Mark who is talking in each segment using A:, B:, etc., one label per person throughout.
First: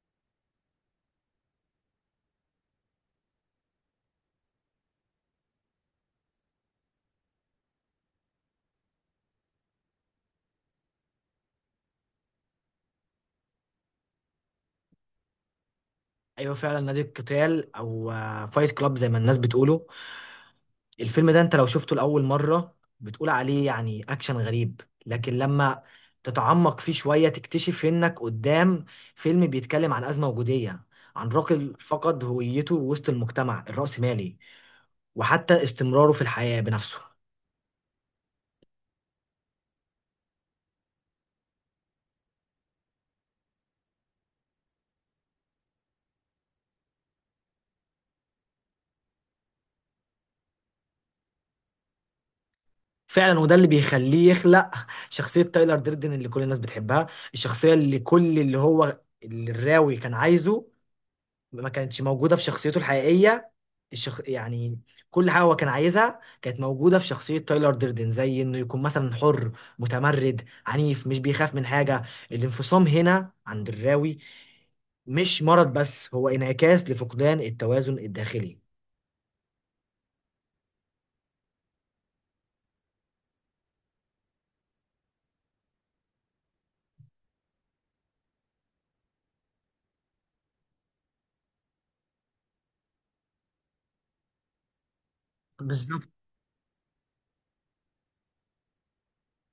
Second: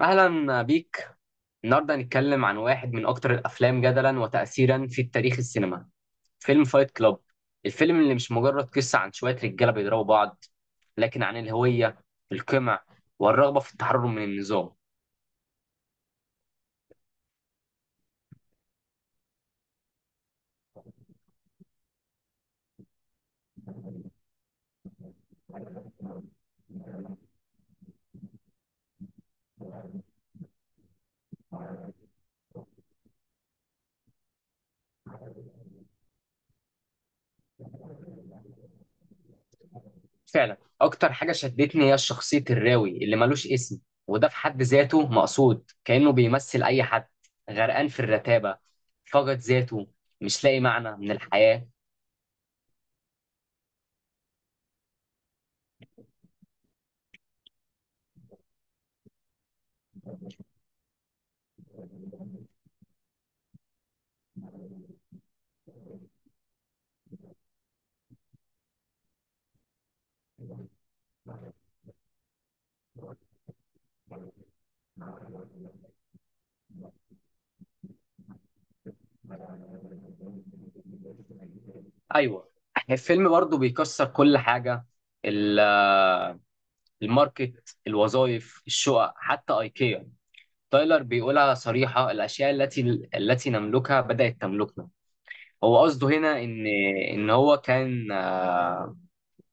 A: أهلا بيك. النهاردة هنتكلم عن واحد من أكتر الأفلام جدلا وتأثيرا في تاريخ السينما، فيلم فايت كلاب. الفيلم اللي مش مجرد قصة عن شوية رجالة بيضربوا بعض، لكن عن الهوية، القمع، والرغبة في التحرر من النظام.
B: ايوه، فعلا. نادي القتال او فايت كلاب زي ما الناس بتقوله. الفيلم ده انت لو شفته لاول مره بتقول عليه يعني اكشن غريب، لكن لما تتعمق فيه شويه تكتشف انك قدام فيلم بيتكلم عن ازمه وجوديه، عن راجل فقد هويته وسط المجتمع الرأسمالي وحتى استمراره في الحياه بنفسه.
A: فعلا أكتر حاجة شدتني هي شخصية الراوي اللي ملوش اسم، وده في حد ذاته مقصود، كأنه بيمثل أي حد غرقان في الرتابة، فقد ذاته، مش لاقي معنى من الحياة.
B: فعلا، وده اللي بيخليه يخلق شخصيه تايلر ديردن اللي كل الناس بتحبها. الشخصيه اللي كل اللي الراوي كان عايزه ما كانتش موجودة في شخصيته الحقيقية. يعني كل حاجة هو كان عايزها كانت موجودة في شخصية تايلر ديردن، زي إنه يكون مثلا حر، متمرد، عنيف، مش بيخاف من حاجة. الانفصام هنا عند الراوي مش مرض، بس هو انعكاس لفقدان التوازن الداخلي.
A: ايوه، الفيلم برضو بيكسر كل حاجه. ال- الماركت، الوظائف، الشقق، حتى ايكيا. تايلر بيقولها صريحه: الاشياء التي نملكها بدات تملكنا. هو قصده
B: بالظبط.
A: هنا ان ان هو كان آه،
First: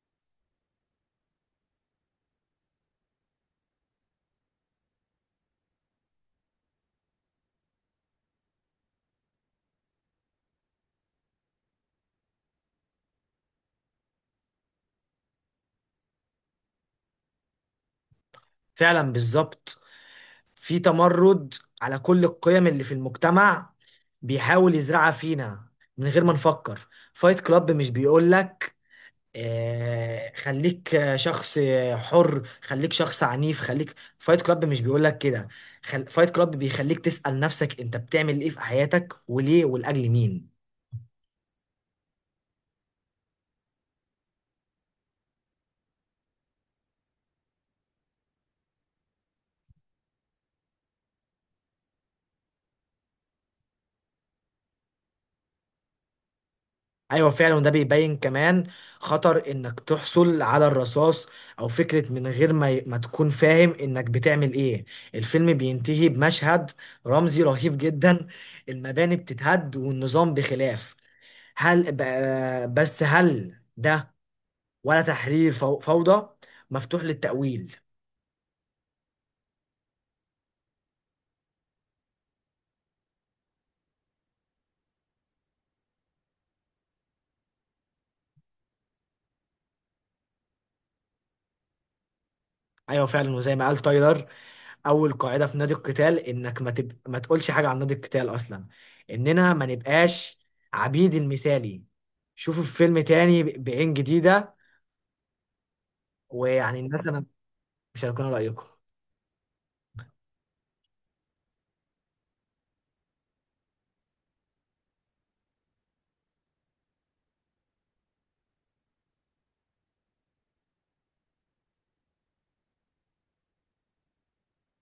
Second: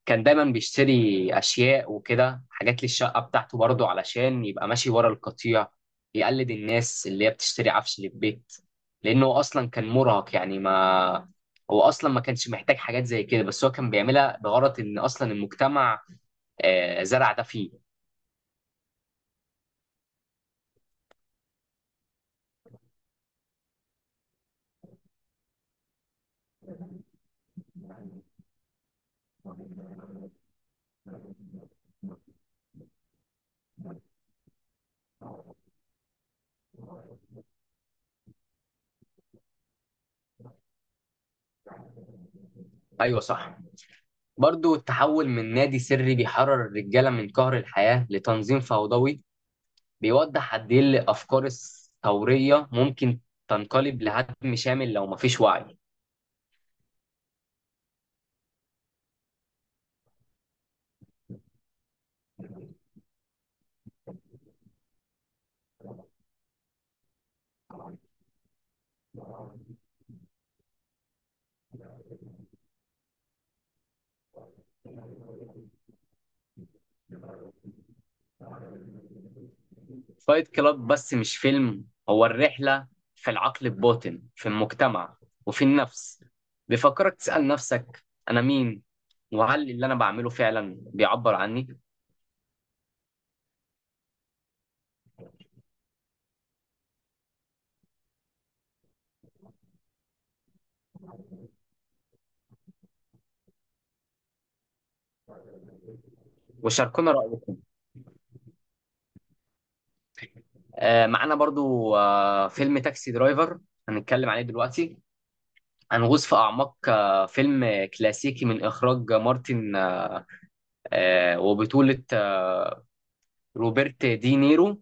A: كان دايما بيشتري اشياء وكده، حاجات للشقه بتاعته برضه علشان يبقى ماشي ورا القطيع، يقلد الناس اللي هي بتشتري عفش للبيت، لانه اصلا كان مراهق. يعني ما هو اصلا ما كانش محتاج حاجات زي كده، بس هو كان بيعملها بغرض ان اصلا المجتمع زرع ده فيه.
B: فعلا بالظبط، في تمرد على كل القيم اللي في المجتمع بيحاول يزرعها فينا من غير ما نفكر. فايت كلاب مش بيقولك خليك شخص حر، خليك شخص عنيف، خليك، فايت كلاب مش بيقول لك كده. فايت كلاب بيخليك تسأل نفسك انت بتعمل ايه في حياتك وليه ولأجل مين؟
A: ايوه صح. برضه التحول من نادي سري بيحرر الرجاله من قهر الحياه لتنظيم فوضوي بيوضح قد ايه الافكار الثوريه ممكن تنقلب لهدم شامل لو مفيش وعي.
B: ايوه فعلا، وده بيبين كمان خطر انك تحصل على الرصاص او فكرة من غير ما ما تكون فاهم انك بتعمل ايه. الفيلم بينتهي بمشهد رمزي رهيب جدا، المباني بتتهد والنظام بخلاف. هل ب... بس هل ده ولا تحرير فوضى؟ مفتوح للتأويل.
A: فايت كلاب بس مش فيلم، هو الرحلة في العقل الباطن، في المجتمع، وفي النفس. بيفكرك تسأل نفسك: أنا مين؟ وهل اللي أنا بعمله فعلا بيعبر عني؟
B: ايوه فعلا، وزي ما قال تايلر، اول قاعده في نادي القتال انك ما تقولش حاجه عن نادي القتال اصلا، اننا ما نبقاش عبيد المثالي. شوفوا الفيلم تاني بعين جديده. ويعني الناس
A: وشاركونا
B: انا
A: رأيكم.
B: مش هيكون رايكم.
A: آه، معانا برضو آه فيلم تاكسي درايفر، هنتكلم عليه دلوقتي. هنغوص في أعماق آه فيلم كلاسيكي من إخراج مارتن آه، وبطولة روبرت دي نيرو.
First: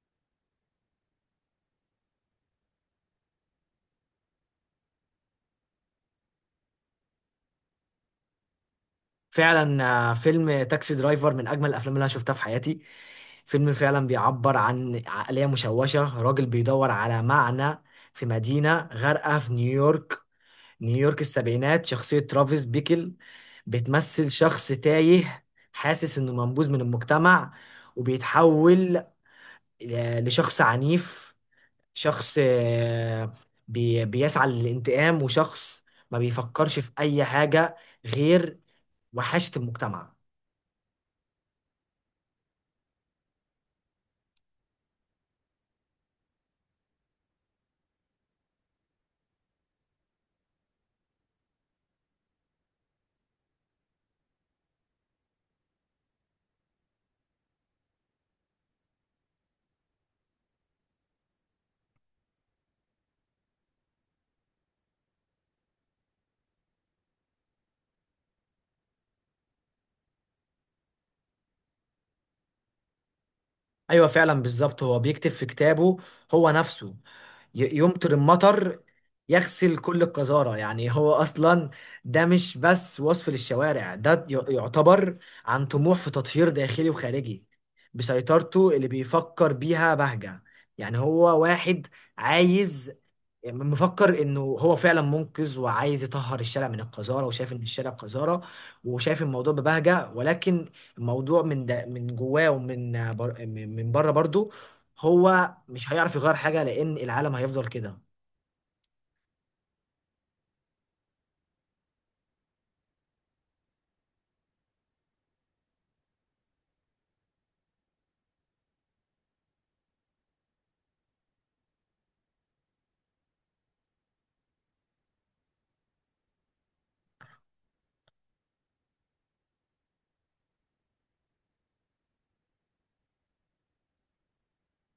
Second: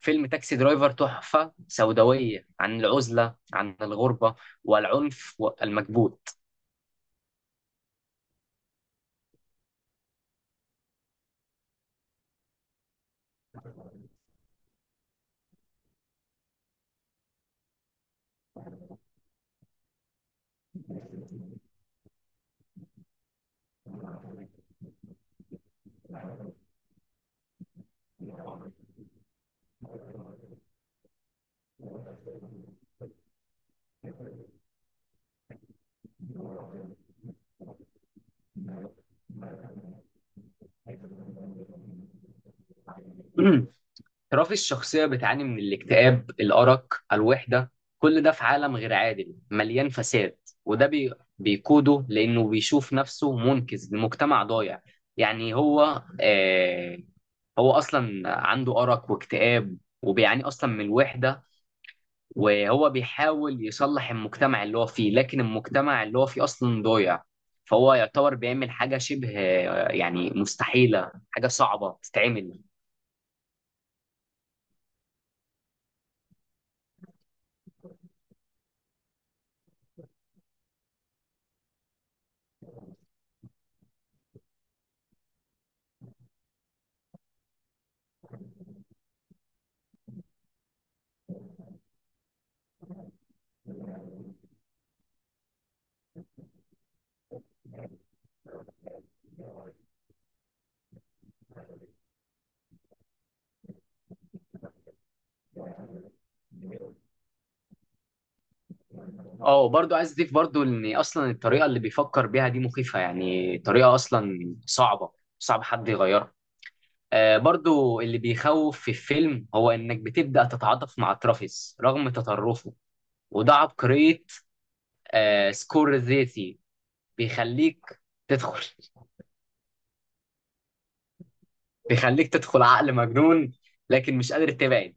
A: فيلم تاكسي درايفر تحفة سوداوية عن العزلة، عن الغربة، والعنف والمكبوت.
B: فعلا، فيلم تاكسي درايفر من اجمل الافلام اللي انا شفتها في حياتي. فيلم فعلا بيعبر عن عقليه مشوشه، راجل بيدور على معنى في مدينه غارقه في نيويورك، نيويورك السبعينات. شخصية ترافيس بيكل بتمثل شخص تايه، حاسس إنه منبوذ من المجتمع، وبيتحول لشخص عنيف، شخص بيسعى للانتقام، وشخص ما بيفكرش في أي حاجة غير وحشة المجتمع.
A: رافي الشخصية بتعاني من الاكتئاب، الأرق، الوحدة، كل ده في عالم غير عادل مليان فساد. وده بي... بيقوده لأنه بيشوف نفسه منقذ لمجتمع ضايع. يعني هو آه... هو أصلا عنده أرق واكتئاب وبيعاني أصلا من الوحدة، وهو بيحاول يصلح المجتمع اللي هو فيه، لكن المجتمع اللي هو فيه أصلا ضايع، فهو يعتبر بيعمل حاجة شبه يعني مستحيلة، حاجة صعبة تتعمل.
B: ايوه فعلا بالظبط، هو بيكتب في كتابه هو نفسه: يمطر المطر يغسل كل القذارة. يعني هو أصلا ده مش بس وصف للشوارع، ده يعتبر عن طموح في تطهير داخلي وخارجي. بسيطرته اللي بيفكر بيها بهجة، يعني هو واحد عايز، مفكر انه هو فعلا منقذ وعايز يطهر الشارع من القذاره، وشايف ان الشارع قذاره، وشايف الموضوع ببهجه. ولكن الموضوع من ده من جواه، ومن بر من من بره برضو، هو مش هيعرف يغير حاجه لان العالم هيفضل كده.
A: اه برضو عايز أضيف برضو إن أصلا الطريقة اللي بيفكر بيها دي مخيفة، يعني طريقة أصلا صعبة، صعب حد يغيرها. آه برضو اللي بيخوف في الفيلم هو إنك بتبدأ تتعاطف مع ترافيس رغم تطرفه، وده عبقرية آه سكورسيزي. بيخليك تدخل بيخليك تدخل عقل مجنون لكن مش قادر تبعد.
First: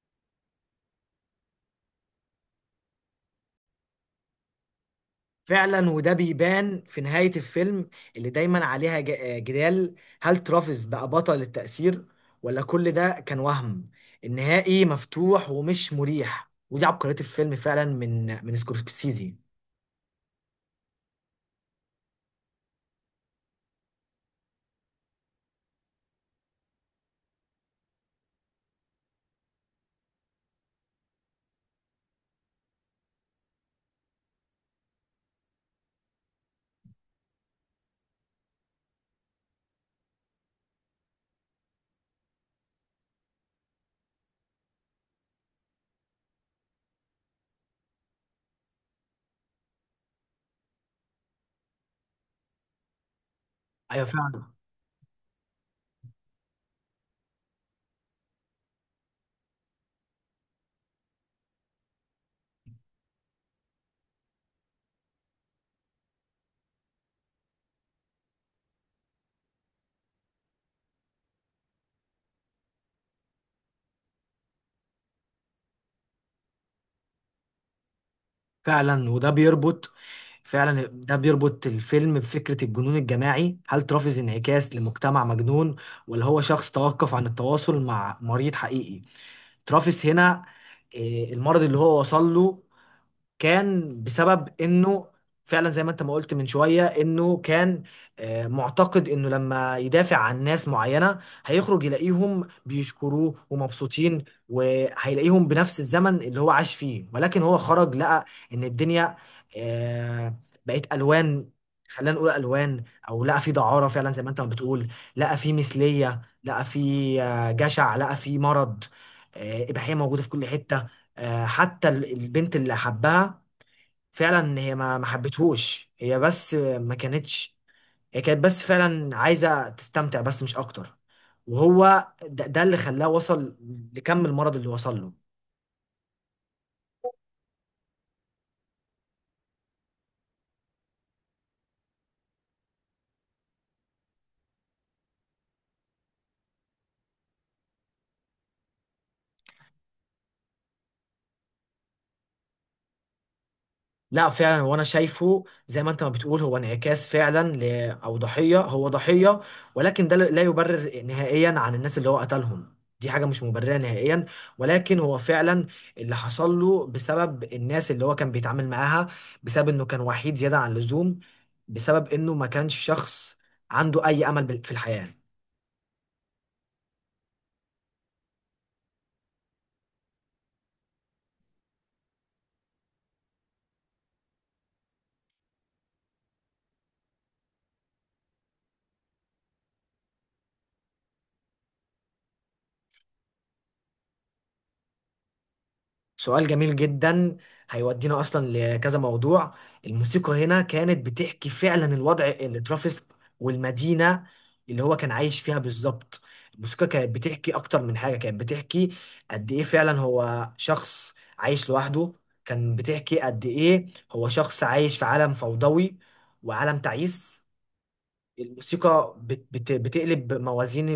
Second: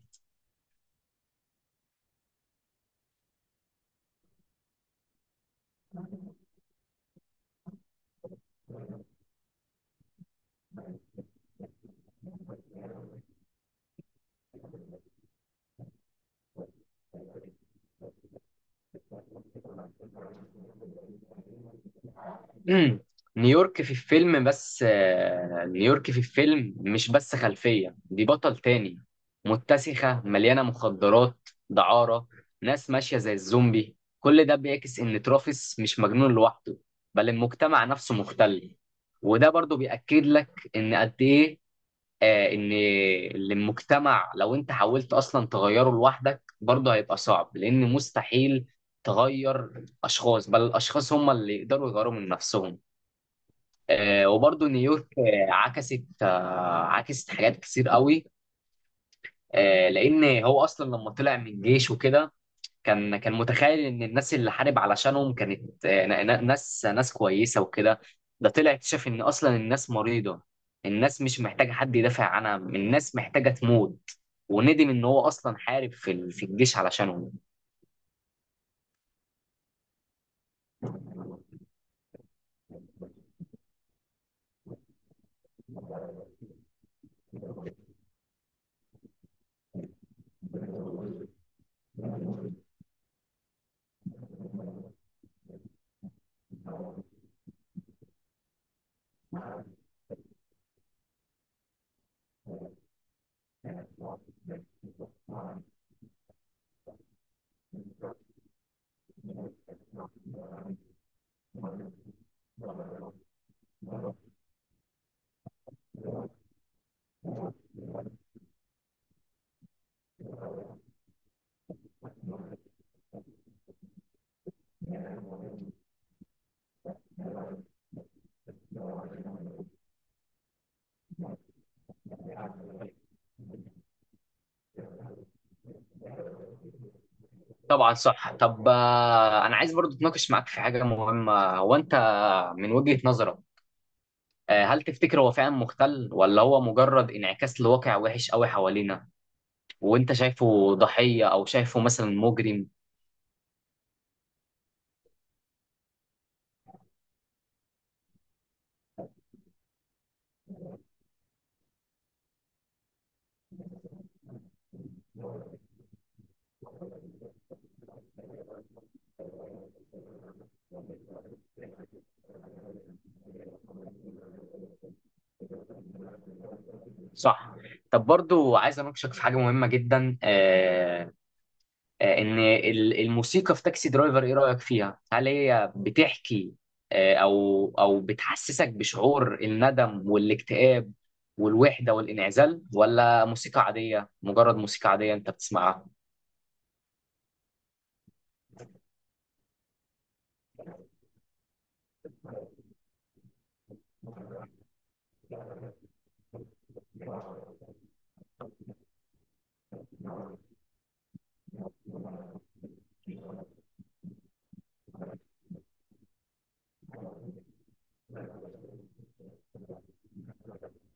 B: فعلا، وده بيبان في نهايه الفيلم اللي دايما عليها جدال. هل ترافيس بقى بطل التأثير ولا كل ده كان وهم؟ النهائي مفتوح ومش مريح، ودي عبقريه الفيلم فعلا من سكورسيزي.
A: مم. نيويورك في الفيلم مش بس خلفية، دي بطل تاني. متسخة، مليانة مخدرات، دعارة، ناس ماشية زي الزومبي. كل ده بيعكس إن ترافيس مش مجنون لوحده، بل المجتمع نفسه مختل. وده برضو بيأكد لك إن قد إيه آه، ان المجتمع لو انت حاولت اصلا تغيره لوحدك برضه هيبقى صعب، لان مستحيل تغير اشخاص، بل الاشخاص هم اللي يقدروا يغيروا من نفسهم.
B: ايوه فعلا،
A: وبرضه نيويورك عكست عكست حاجات كتير قوي، لان هو اصلا لما طلع من الجيش وكده كان متخيل ان الناس اللي حارب علشانهم كانت ناس كويسه وكده. ده طلع اكتشف ان اصلا الناس مريضه، الناس مش محتاجه حد يدافع عنها، الناس محتاجه تموت، وندم ان هو اصلا حارب في الجيش علشانهم.
B: فعلا وده بيربط فعلا ده بيربط الفيلم بفكرة الجنون الجماعي. هل ترافز انعكاس لمجتمع مجنون ولا هو شخص توقف عن التواصل مع مريض حقيقي؟ ترافز هنا، المرض اللي هو وصل له كان بسبب انه فعلا زي ما انت ما قلت من شوية، انه كان معتقد انه لما يدافع عن ناس معينة هيخرج يلاقيهم بيشكروه ومبسوطين، وهيلاقيهم بنفس الزمن اللي هو عاش فيه، ولكن هو خرج لقى ان الدنيا آه، بقت الوان. خلينا نقول الوان، او لقى في دعارة فعلا زي ما انت ما بتقول، لقى في مثلية، لقى في جشع، لقى في مرض، إباحية موجودة في كل حتة. آه، حتى البنت اللي حبها، فعلا هي ما حبتهوش، هي بس ما كانتش، هي كانت بس فعلا عايزة تستمتع، بس مش أكتر. وهو ده اللي خلاه وصل لكم المرض اللي وصل له.
A: طبعا صح. طب انا عايز برضو اتناقش معاك في حاجه مهمه. هو انت من وجهه نظرك هل تفتكر هو فعلا مختل ولا هو مجرد انعكاس لواقع وحش قوي حوالينا؟ وانت شايفه ضحيه او شايفه مثلا مجرم؟
B: لا، فعلا وانا شايفه زي ما انت ما بتقول هو انعكاس فعلا او ضحية، هو ضحية، ولكن ده لا يبرر نهائيا عن الناس اللي هو قتلهم، دي حاجة مش مبررة نهائيا. ولكن هو فعلا اللي حصل له بسبب الناس اللي هو كان بيتعامل معاها، بسبب انه كان وحيد زيادة عن اللزوم، بسبب انه ما كانش شخص عنده اي امل في الحياة.
A: صح. طب برضو عايز اناقشك في حاجه مهمه جدا الموسيقى في تاكسي درايفر ايه رأيك فيها؟ هل هي بتحكي او بتحسسك بشعور الندم والاكتئاب والوحدة والانعزال، ولا موسيقى عادية، مجرد موسيقى عادية انت بتسمعها؟
B: سؤال جميل جدا، هيودينا اصلا لكذا موضوع. الموسيقى هنا كانت بتحكي فعلا الوضع اللي ترافيس والمدينة اللي هو كان عايش فيها بالظبط. الموسيقى كانت بتحكي اكتر من حاجة، كانت بتحكي قد ايه فعلا هو شخص عايش لوحده، كان بتحكي قد ايه هو شخص عايش في عالم فوضوي وعالم تعيس. الموسيقى بت بت بتقلب موازين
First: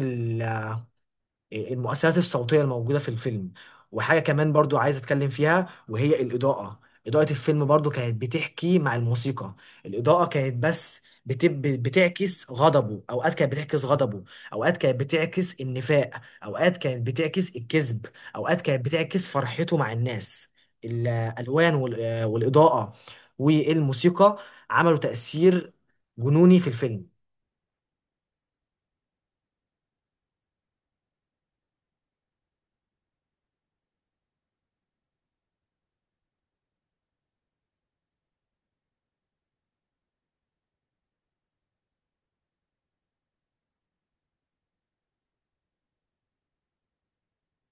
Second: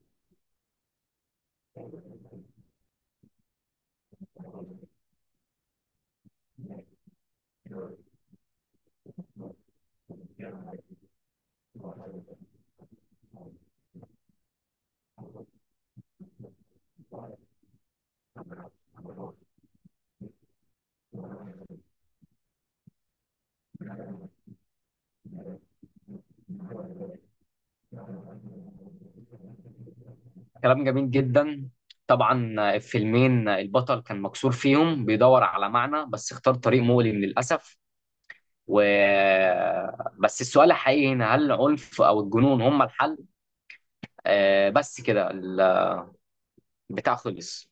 B: المؤثرات الصوتية الموجودة في الفيلم. وحاجة كمان برضو عايز أتكلم فيها وهي الإضاءة. إضاءة الفيلم برضو كانت بتحكي مع الموسيقى. الإضاءة كانت بس بتعكس غضبه، أوقات كانت بتعكس غضبه، أوقات كانت بتعكس النفاق، أوقات كانت بتعكس الكذب، أوقات كانت بتعكس فرحته مع الناس. الألوان والإضاءة والموسيقى عملوا تأثير جنوني في الفيلم.
A: كلام جميل جدا. طبعا الفيلمين البطل كان مكسور فيهم، بيدور على معنى، بس اختار طريق مؤلم للأسف. و بس السؤال الحقيقي هنا: هل العنف او الجنون هم الحل؟ بس كده، البتاع خلص.